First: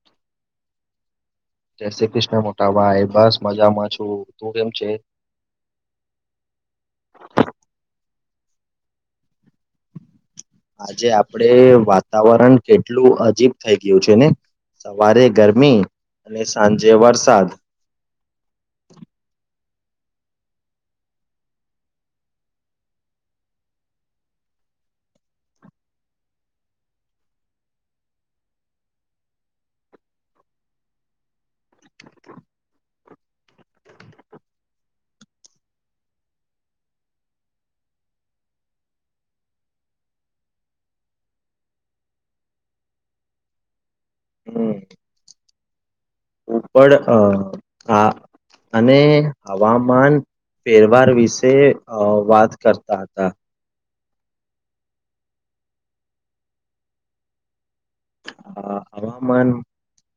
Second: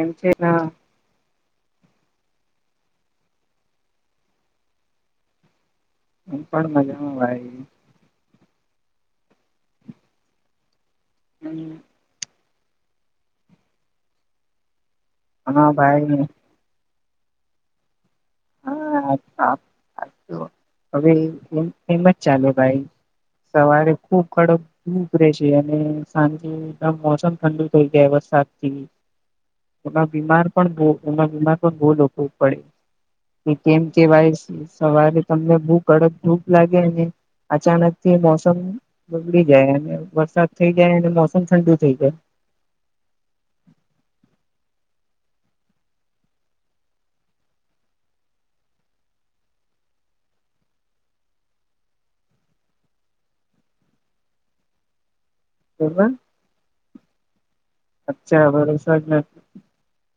એમ છેના જય શ્રી કૃષ્ણ મોટા ભાઈ બસ મજામાં છું તું કેમ છે એમ પણ મજામાં ભાઈ આજે આપડે ભાઈ વાતાવરણ કેટલું અજીબ થઈ ગયું છે ને સવારે હા ગરમી ભાઈ અને સાંજે વરસાદ હા હવેમ એમ જ ચાલે ભાઈ સવારે ખુબ કડક ધુપ રહે છે અને સાંજે મોસમ ઠંડુ થઈ જાય વુ સાચી એ બીમાર પણ એ બીમાર પણ બહુ લોકો પડે કેમ કેવાય સવારે તમને બહુ કડક ધુપ લાગેને અચાનક થી મોસમ બગડી જાય અને વરસાદ થઈ જાય અને મોસમ ઠંડુ થઇ જાય હમ ઉપર અ આ અને હવામાન તહેવાર વિશે અ વાત કરતા હતા [unintelligible]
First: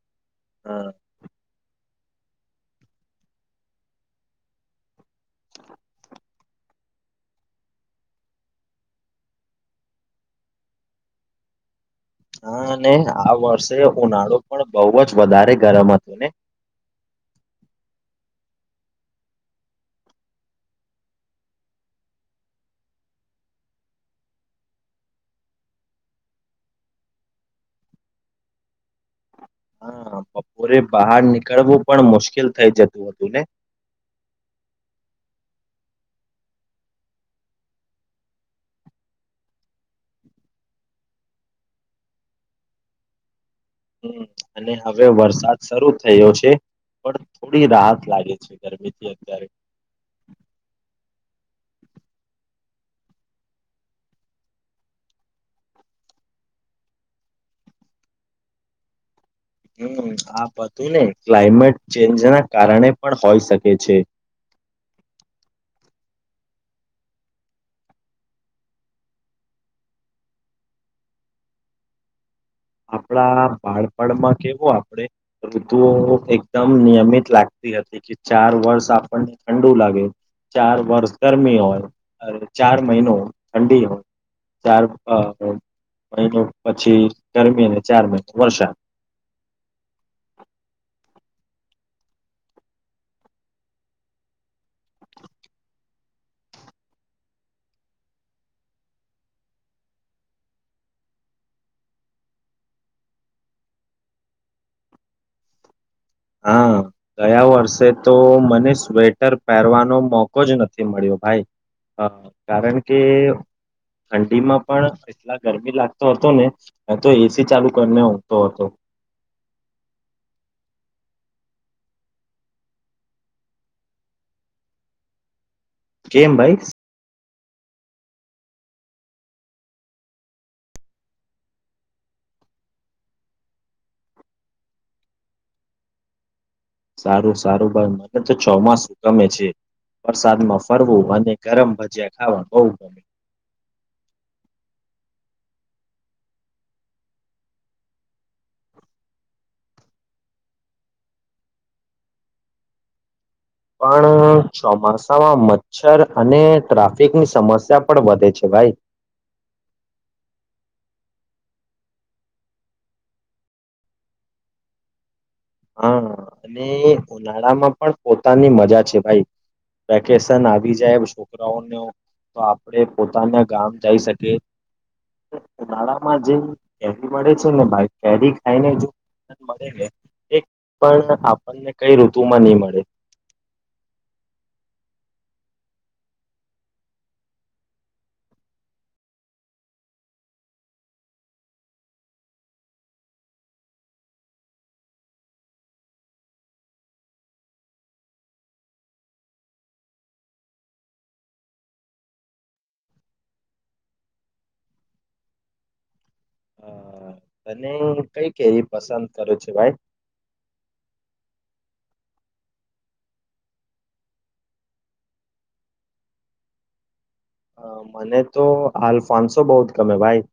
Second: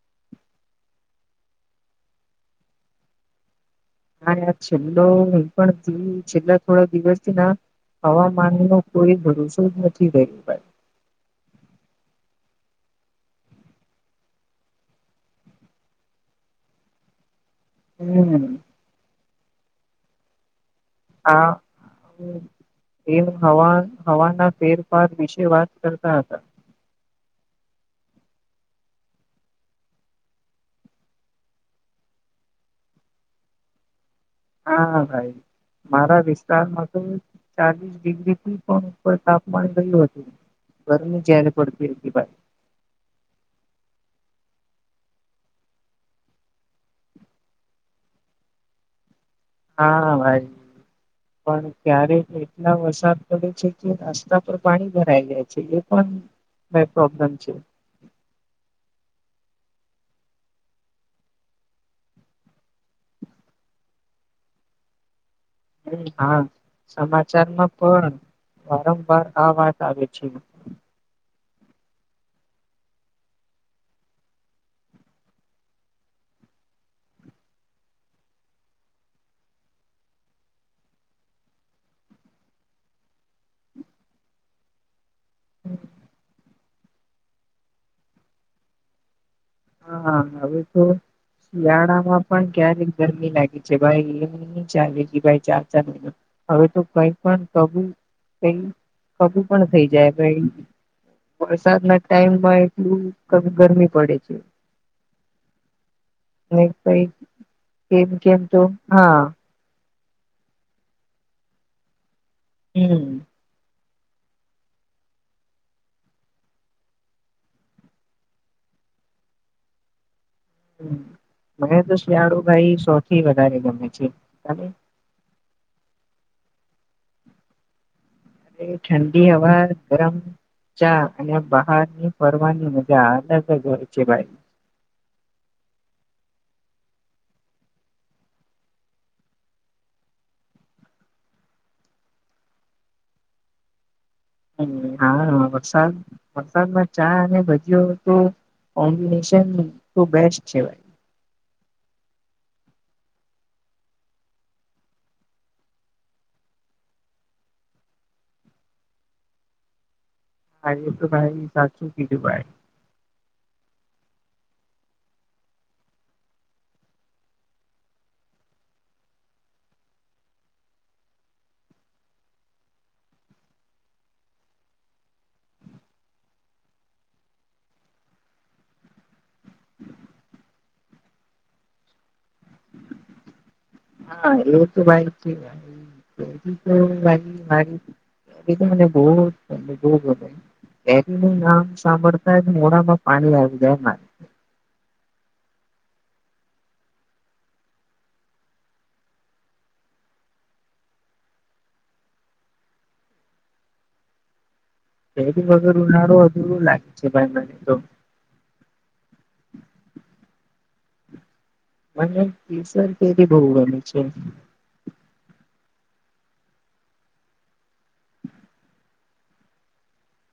હા હા છેલ્લો હહી પણ છેલ્લા થોડા દિવસથી ના હવામાનુ કોઈ ભરોસો જ નથી ગયો ભાઈ [inaudible] હા અને આ વર્ષે ઉનાળો પણ બહુ જ વધારે ગરમ હતો ને [inaudible] હમ હા એમ હવા હવાના ફેરફાર વિશે વાત કરતા હતા હા હા બપોરે બહાર નીકળવું પણ મુશ્કેલ થઇ જતું હતું ને હા ભાઈ મારા વિસ્તારમાં તો ચાલીસ ડિગ્રીથી પણ ઉપર તાપમાન ગયું હતું ગરમી જયારે પડતી હતી ભાઈ હમ અને હવે વરસાદ શરૂ થયો છે પણ થોડી રાહત લાગે છે ગરમી થી અત્યારે હા ભાઈ પણ ક્યારેક એટલા વરસાદ પડે છે કે રસ્તા પર પાણી ભરાઈ જાય છે એ પણ [inaudible] કઈ પ્રોબ્લેમ છે [inaudible] હું આ બધુને ક્લાઇમેટ ચેન્જના કારણે પણ હોઈ શકે છે [inaudible] હમ. હા, સમાચારમાં પણ વારંવાર આ વાત આવે છે. આપડા બાળપણમાં કેવું આપડે ઋતુઓ એકદમ નિયમિત લાગ તે હતી કે ચાર વર્ષ આપણને ઠંડુ લાગે ચાર વર્ષ ગરમી હોય અને ચાર મહિનો ઠંડી હોય ચાર હ હ, મહિનો પછી ગરમી અને ચાર મહિનો વરસાદ. હા, હવે તો શિયાળામાં પણ ક્યારેક ગરમી લાગી છે, ભાઈ એ ની ચાલે છે કી ભાઈ ચાર ચાર મહિના હવે તો કઈ પણ કબું કઈ કબું પણ થઈ જાય ભઈ. વરસાદના ટાઈમમાં એટલું કબી ગરમી પડે છે. ને હા, કઈ ગયા વર્ષે કેમ તો કેમ મને હા સ્વેટર પેહરવાનો મોકો જ નથી મળ્યો ભાઈ અ કારણ કે હમ ઠંડીમાં પણ એટલા ગરમી લાગતો હતો ને હતો એસી ચાલુ કરીને ઊંઘતો હતો. [inaudible] મને તો શિયાળો ભાઈ સૌથી વધારે ગમે છે તમે. કેમ ભાઈ સ અરે ઠંડી હવા ગરમ ચા અને બહારની ફરવાની મજા અલગ જ હોય છે ભાઈ. સારું સારું ભાઈ મને તો ચોમાસું ગમે છે. વરસાદમાં ફરવું અને ગરમ ભજીયા ખાવા બહુ ગમે. અમ હા, વરસાદ વરસાદમાં ચા અને ભજીઓ તો કોમ્બિનેશન તો બેસ્ટ છે ભાઈ. પણ ચોમાસામાં મચ્છર અને ટ્રાફિકની સમસ્યા પણ વધે છે ભાઈ. હા, એ તો ભાઈ સાચું કીધું ભાઈ. હા, અને ઉનાળામાં પણ પોતાની મજા છે ભાઈ. વેકેશન આવી જાય એવુ છોકરાઓને તો આપડે પોતાના ગામ જઈ શકીએ. નાળામાં જે કેરી મળે છે ને ભાઈ કેરી ખાઈને જો મળે ને એક પણ આપણને કઈ ઋતુમાં નની મળે. હા એવું તો ભાઈ છે [unintelligible] મારી એ તો મને બહુજ બહું ગમે. કેરીનું નામ સાંભળતા જ મોડામાં પાણી આવી જાયના. હ બૈરી વગરનું હારું હત હ તને કઈ કેરી પસંદ કરો છો ભાઈ. મને કેસર કેરી બહુ ગમે છે. અ મને તો હાલ ફાંસો બહુ જ ગમે ભાઈ.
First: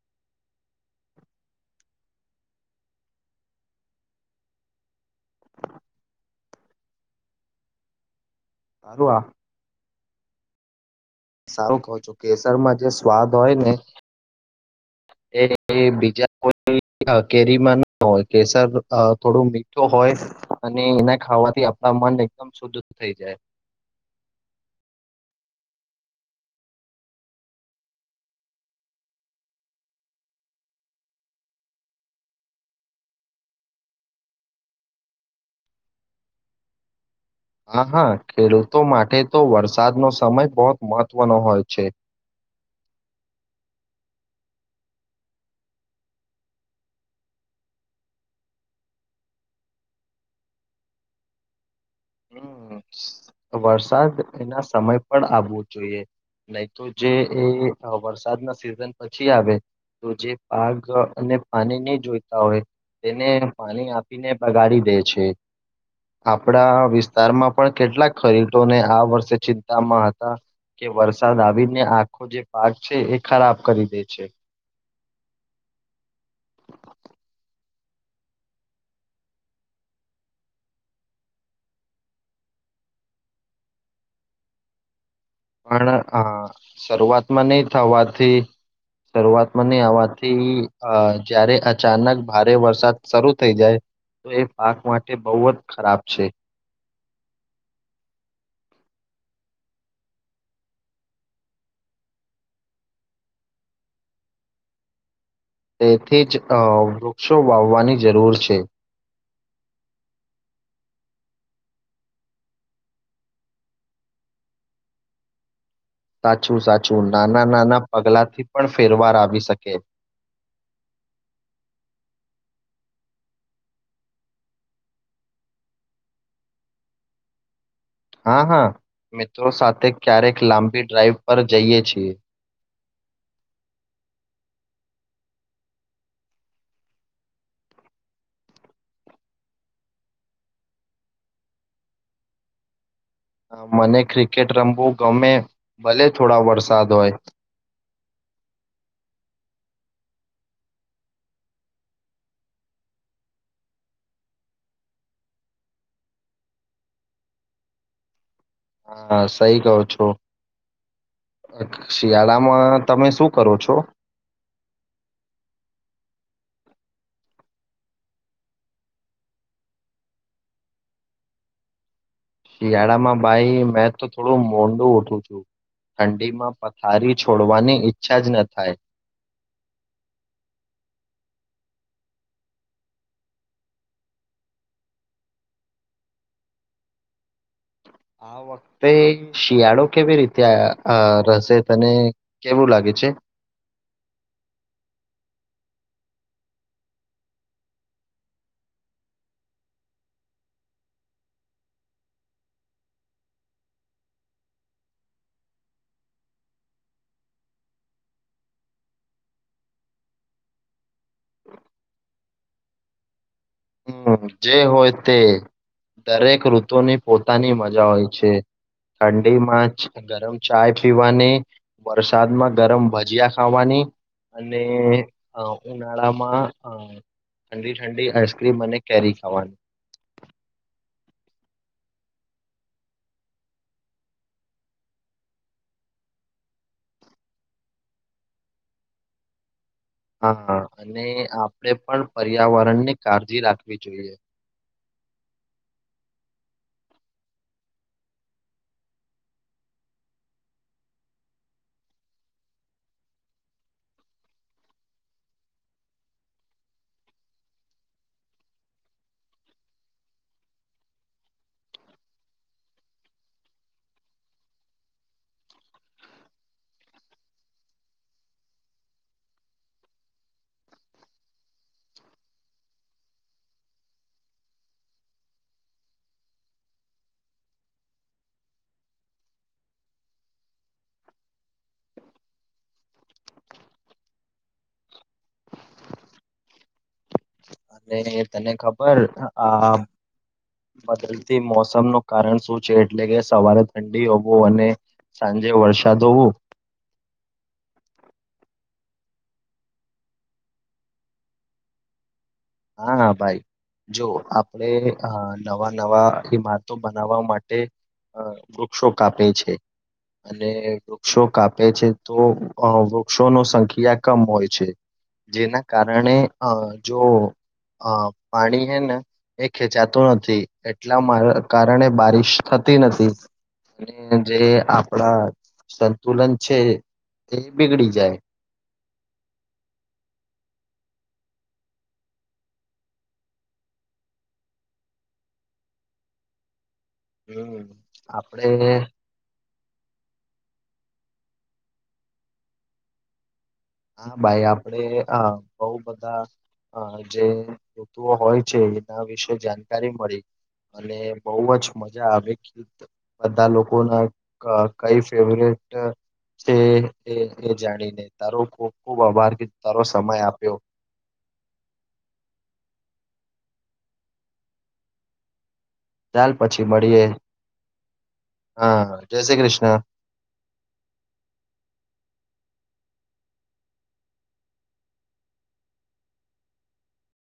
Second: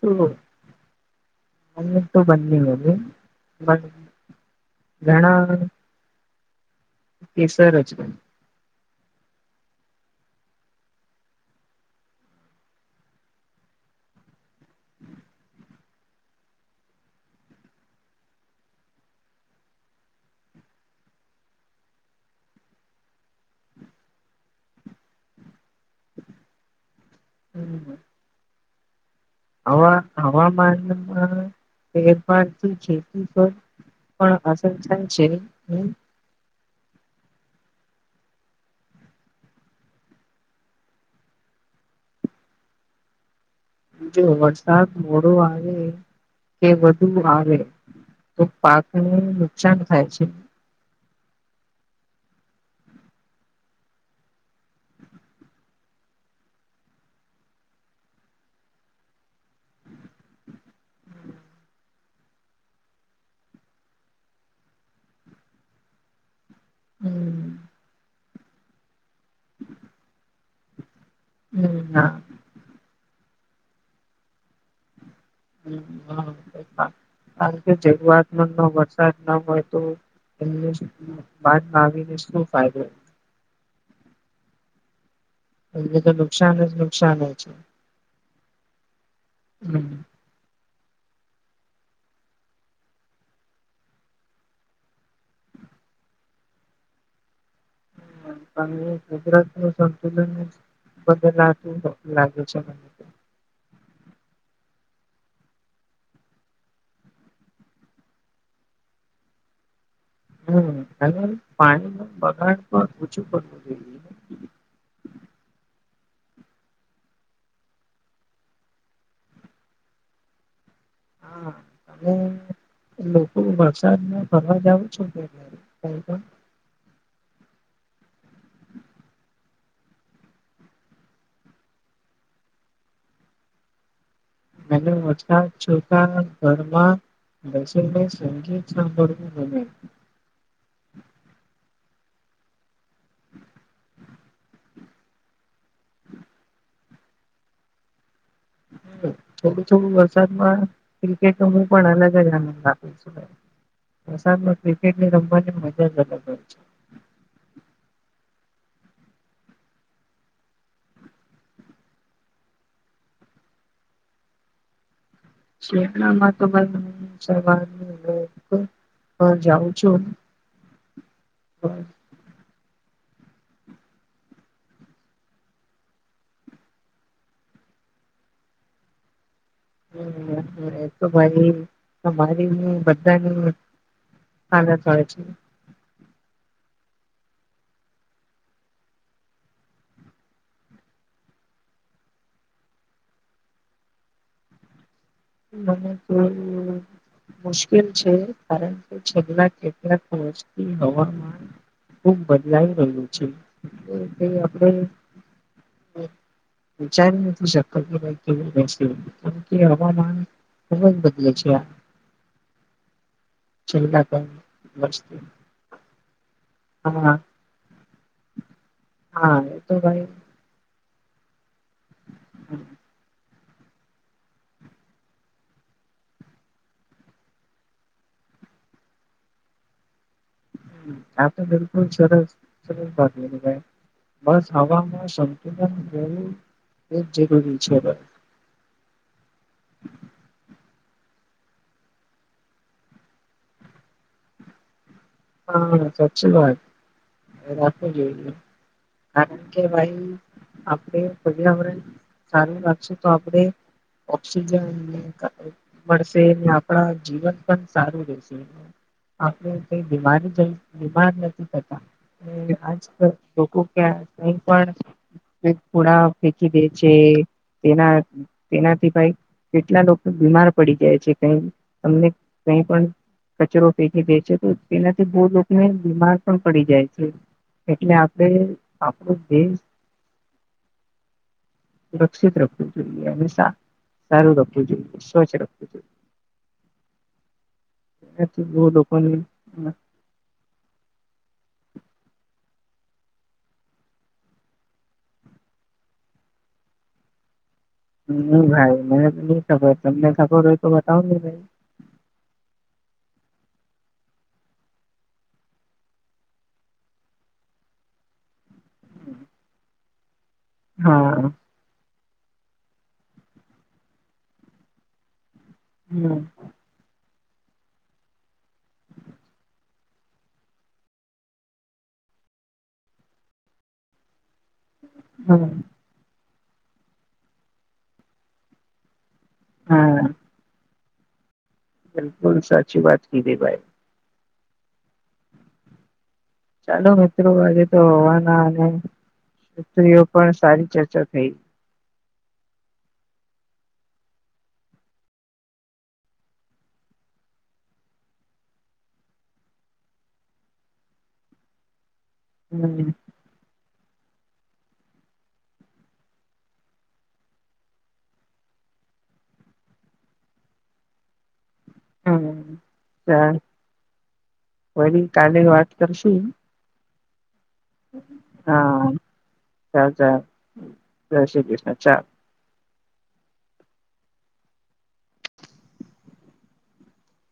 સુ લો અમને તો બંને ગમે ભાઈ. ઘણા કે સરજ તરવા સારું કો છો કેસરમાં જે સ્વાદ હોય ને એ બીજા કોઈ કેરીમાં ના હોય કેસર થોડું મીઠું હોય અને એના ખાવાથી આપ આ મન એકદમ શુદ્ધધ થઈ જાય. હમ હ. હવા હવામાનમાં ફેરફારથી ખેતી તો પણ આસર થાય છે [inaudible] હા હા ખેડૂતો માટે તો વરસાદનો સમય બહુત મહત્વનો હોય છે [inaudible] જો વરસાદ મોડો આવે કે વધુ આવે તો પાકનું નુકસાન થાય છે હમ વરસાદ એ ના સમય પણ આવવું જોઈએ નહી તો જે એ વરસાદના સિઝન પછી આવે તો જે પાગ અને પાણી નહી જોઈતા હોય તેને પાણી આપીને બગાડી દે છે આપડા વિસ્તારમાં પણ કેટલાક ખરીદોને આ વર્ષે ચિંતામાં હતા કે વરસાદ આવીને આખો જે પાક છે એ ખરાબ કરી દે છે હા કારણ કે જરૂઆતમાં વરસાદ ના હોય તો એમને બાદમાં આવીીને શું ફાયદો [inaudible] પણ એમને તો આ નુકસાન જ નુકસાન હોય શરૂઆતમાં છે નહી થવાથી શરૂઆતમાં નહી હમ આવાથી અ જયારે અચાનક ભારે વરસાદ શરૂ થઇ જાય તો એ પાક માટે બહુ જ ખરાબ છે હમજરા શ બદલાતું લાગે છે મને [inaudible] તેથી જ વૃક્ષો વાવવાની જરૂર છે હમ અને પાણી ન બગાડ પર ઓછું કરવું જોઈ [inaudible] સાચું સાચું નાના નાના પગલાંથી પણ ફેરવાર આવી શકે હા અને લોકો વરસાદમાં ફરવા જાવ છો ક પણ હા હા મિત્રો સાથે ક્યારેક લાંબી ડ્રાાઈવ પર જઈએ છીએ [inaudible] મ ઓછા છો ઘરમાં બસ સંખીભ [inaudible] મને ક્રિકેટ રમવું ગમે ભલે થોડા વરસાદ હોય [inaudible] થોડું થોડું વરસાદમાં ક્રિકેટ ન હું પણ અલગ જ આનંદ આપું છું વરસાદમાં ક્રિકેટની રમવાની મજા જ અલગ હોય છે [inaudible] હા સહી કરહો છો શિયાળામાં તમે શું કરો છો શેણામાં તોવા હા જાઉં છું હ શિયાળામાં ભાઈ મેં તો થોડું મોંડું ઉઠું છું ઠંડીમાં પથારી છોડવાની ઈચ્છા જ ન થાય હમ તોરી તમારી બધાનું હ થ છે આ વખતે શિયાળો કેવી રીતે રહેશે તને કેવું લાગે છે [inaudible] મને તો મુશ્કેલ છે કારણ કે છેલ્લા કેટલાક હવામાન ખુબ બદલાઈ રહ્યું છે એ આપણે વિચારી નથી શકતો કે ભાઈ કેવું બેસી કાર કે હવામાન ખૂબ જ બદલે છે છેલ્લા હમ ત્રણ જે હોય તે વર્ષથી દરેક ઋતુની હા પોતાની મજા હોય છે. હા એ ઠંડીમાં તો ભાઈ ગરમ ચાય પીવાની વરસાદ માં ગરમ ભજીયા ખાવાની અને ઉનાળામાં ઠંડી ઠંડી આઈસ છકરી મ અને કેરી ખાવાની આ તો બિલકુલ સરસ સરસ ભાગ લ ભાઈ બસ હવામાં સંતુલન રહેવું એ જ જરૂરી છે બસ [inaudible] હા અને આપણે પણ પર્યાવરણ ને કાળજી રાખવી જોઈએ હા સાચી વાત રાખવી જોઇએ કારણ કે ભાઈ આપણે પર્યાવરણ સારું રાખશું તો આપડણે ઓક્સિજન મળશે આપણા જીવન પણ સારું રહેશે- [inaudible] બીમારી બીમાર નથી થતા એ આજ લોકો ક્યાં કઈ પણ ઘોડા ફેંકી દે છે તેના તેનાથી ભાઈ કેટલા લોકો બીમાર પડી જાય છે કઈ તમને ક પણ કચરો પેકી દે છે તો તેનાથી બહ લોકોને બીમાર પણ પડી જાય છે એટલે આપડે આપણું દેશ [inaudible] સુરક્ષિત રખવું જોઈએ અને સા સારું રખવું જોઈએ સ્વચ્છ રખવું જોઈએ. અને એનાથી તને બહુ ખબર લોકોને આ બદલતી મોસમ નું કારણ શું એટલે કે સવારે ઠંડી હોવું અને સાંજે વરસાદ હોવો [inaudible] ભાઈ મેને તો નહી ખબર તમને ખબર હોય તો બતાઉ ભાઈ હા હા ભાઈ જો આપણે અ નવા નવા ઈમારતો બનાવવા માટે અ વૃક્ષો કાપે છે અને વૃક્ષો હા કાપે છે તો અ વૃક્ષો ન સંખ્યા કમ હોય છે. જેના કારણે હમ અ જો હ પાણી હે ને એ ખેચાતું નથી એટલા મા કારણે બારિશ- થતી નથી અને જે આપડા હમ સંતુલન છે એ બિગડી જાય હા. બિલકુલ સાચી વાત કીધઈ ભાઈ. ચાલો મિત્રો આજે હમ તો હવાના આપડે એઓ [unintelligible] પણ સારી ચર્ચા થઈ હા ભાઈ આપડે આ બહુ બધા અ જે ઋતુઓ હોય છે એના વિશે જાણકારી મળી અને બહુ જ મજા આવે હમ બધા લોકો જાણીને તો [unintelligible] કો ખૂબ આભાર કી તારો સમય આપ્યો હમ ચાલ વરી કાલે વાત કરશું ચાલ પછી મળીએ. હા જય શ્રી કૃષ્ણ ચાલ ચાલ જય શ્રી કૃષ્ણ ચાલ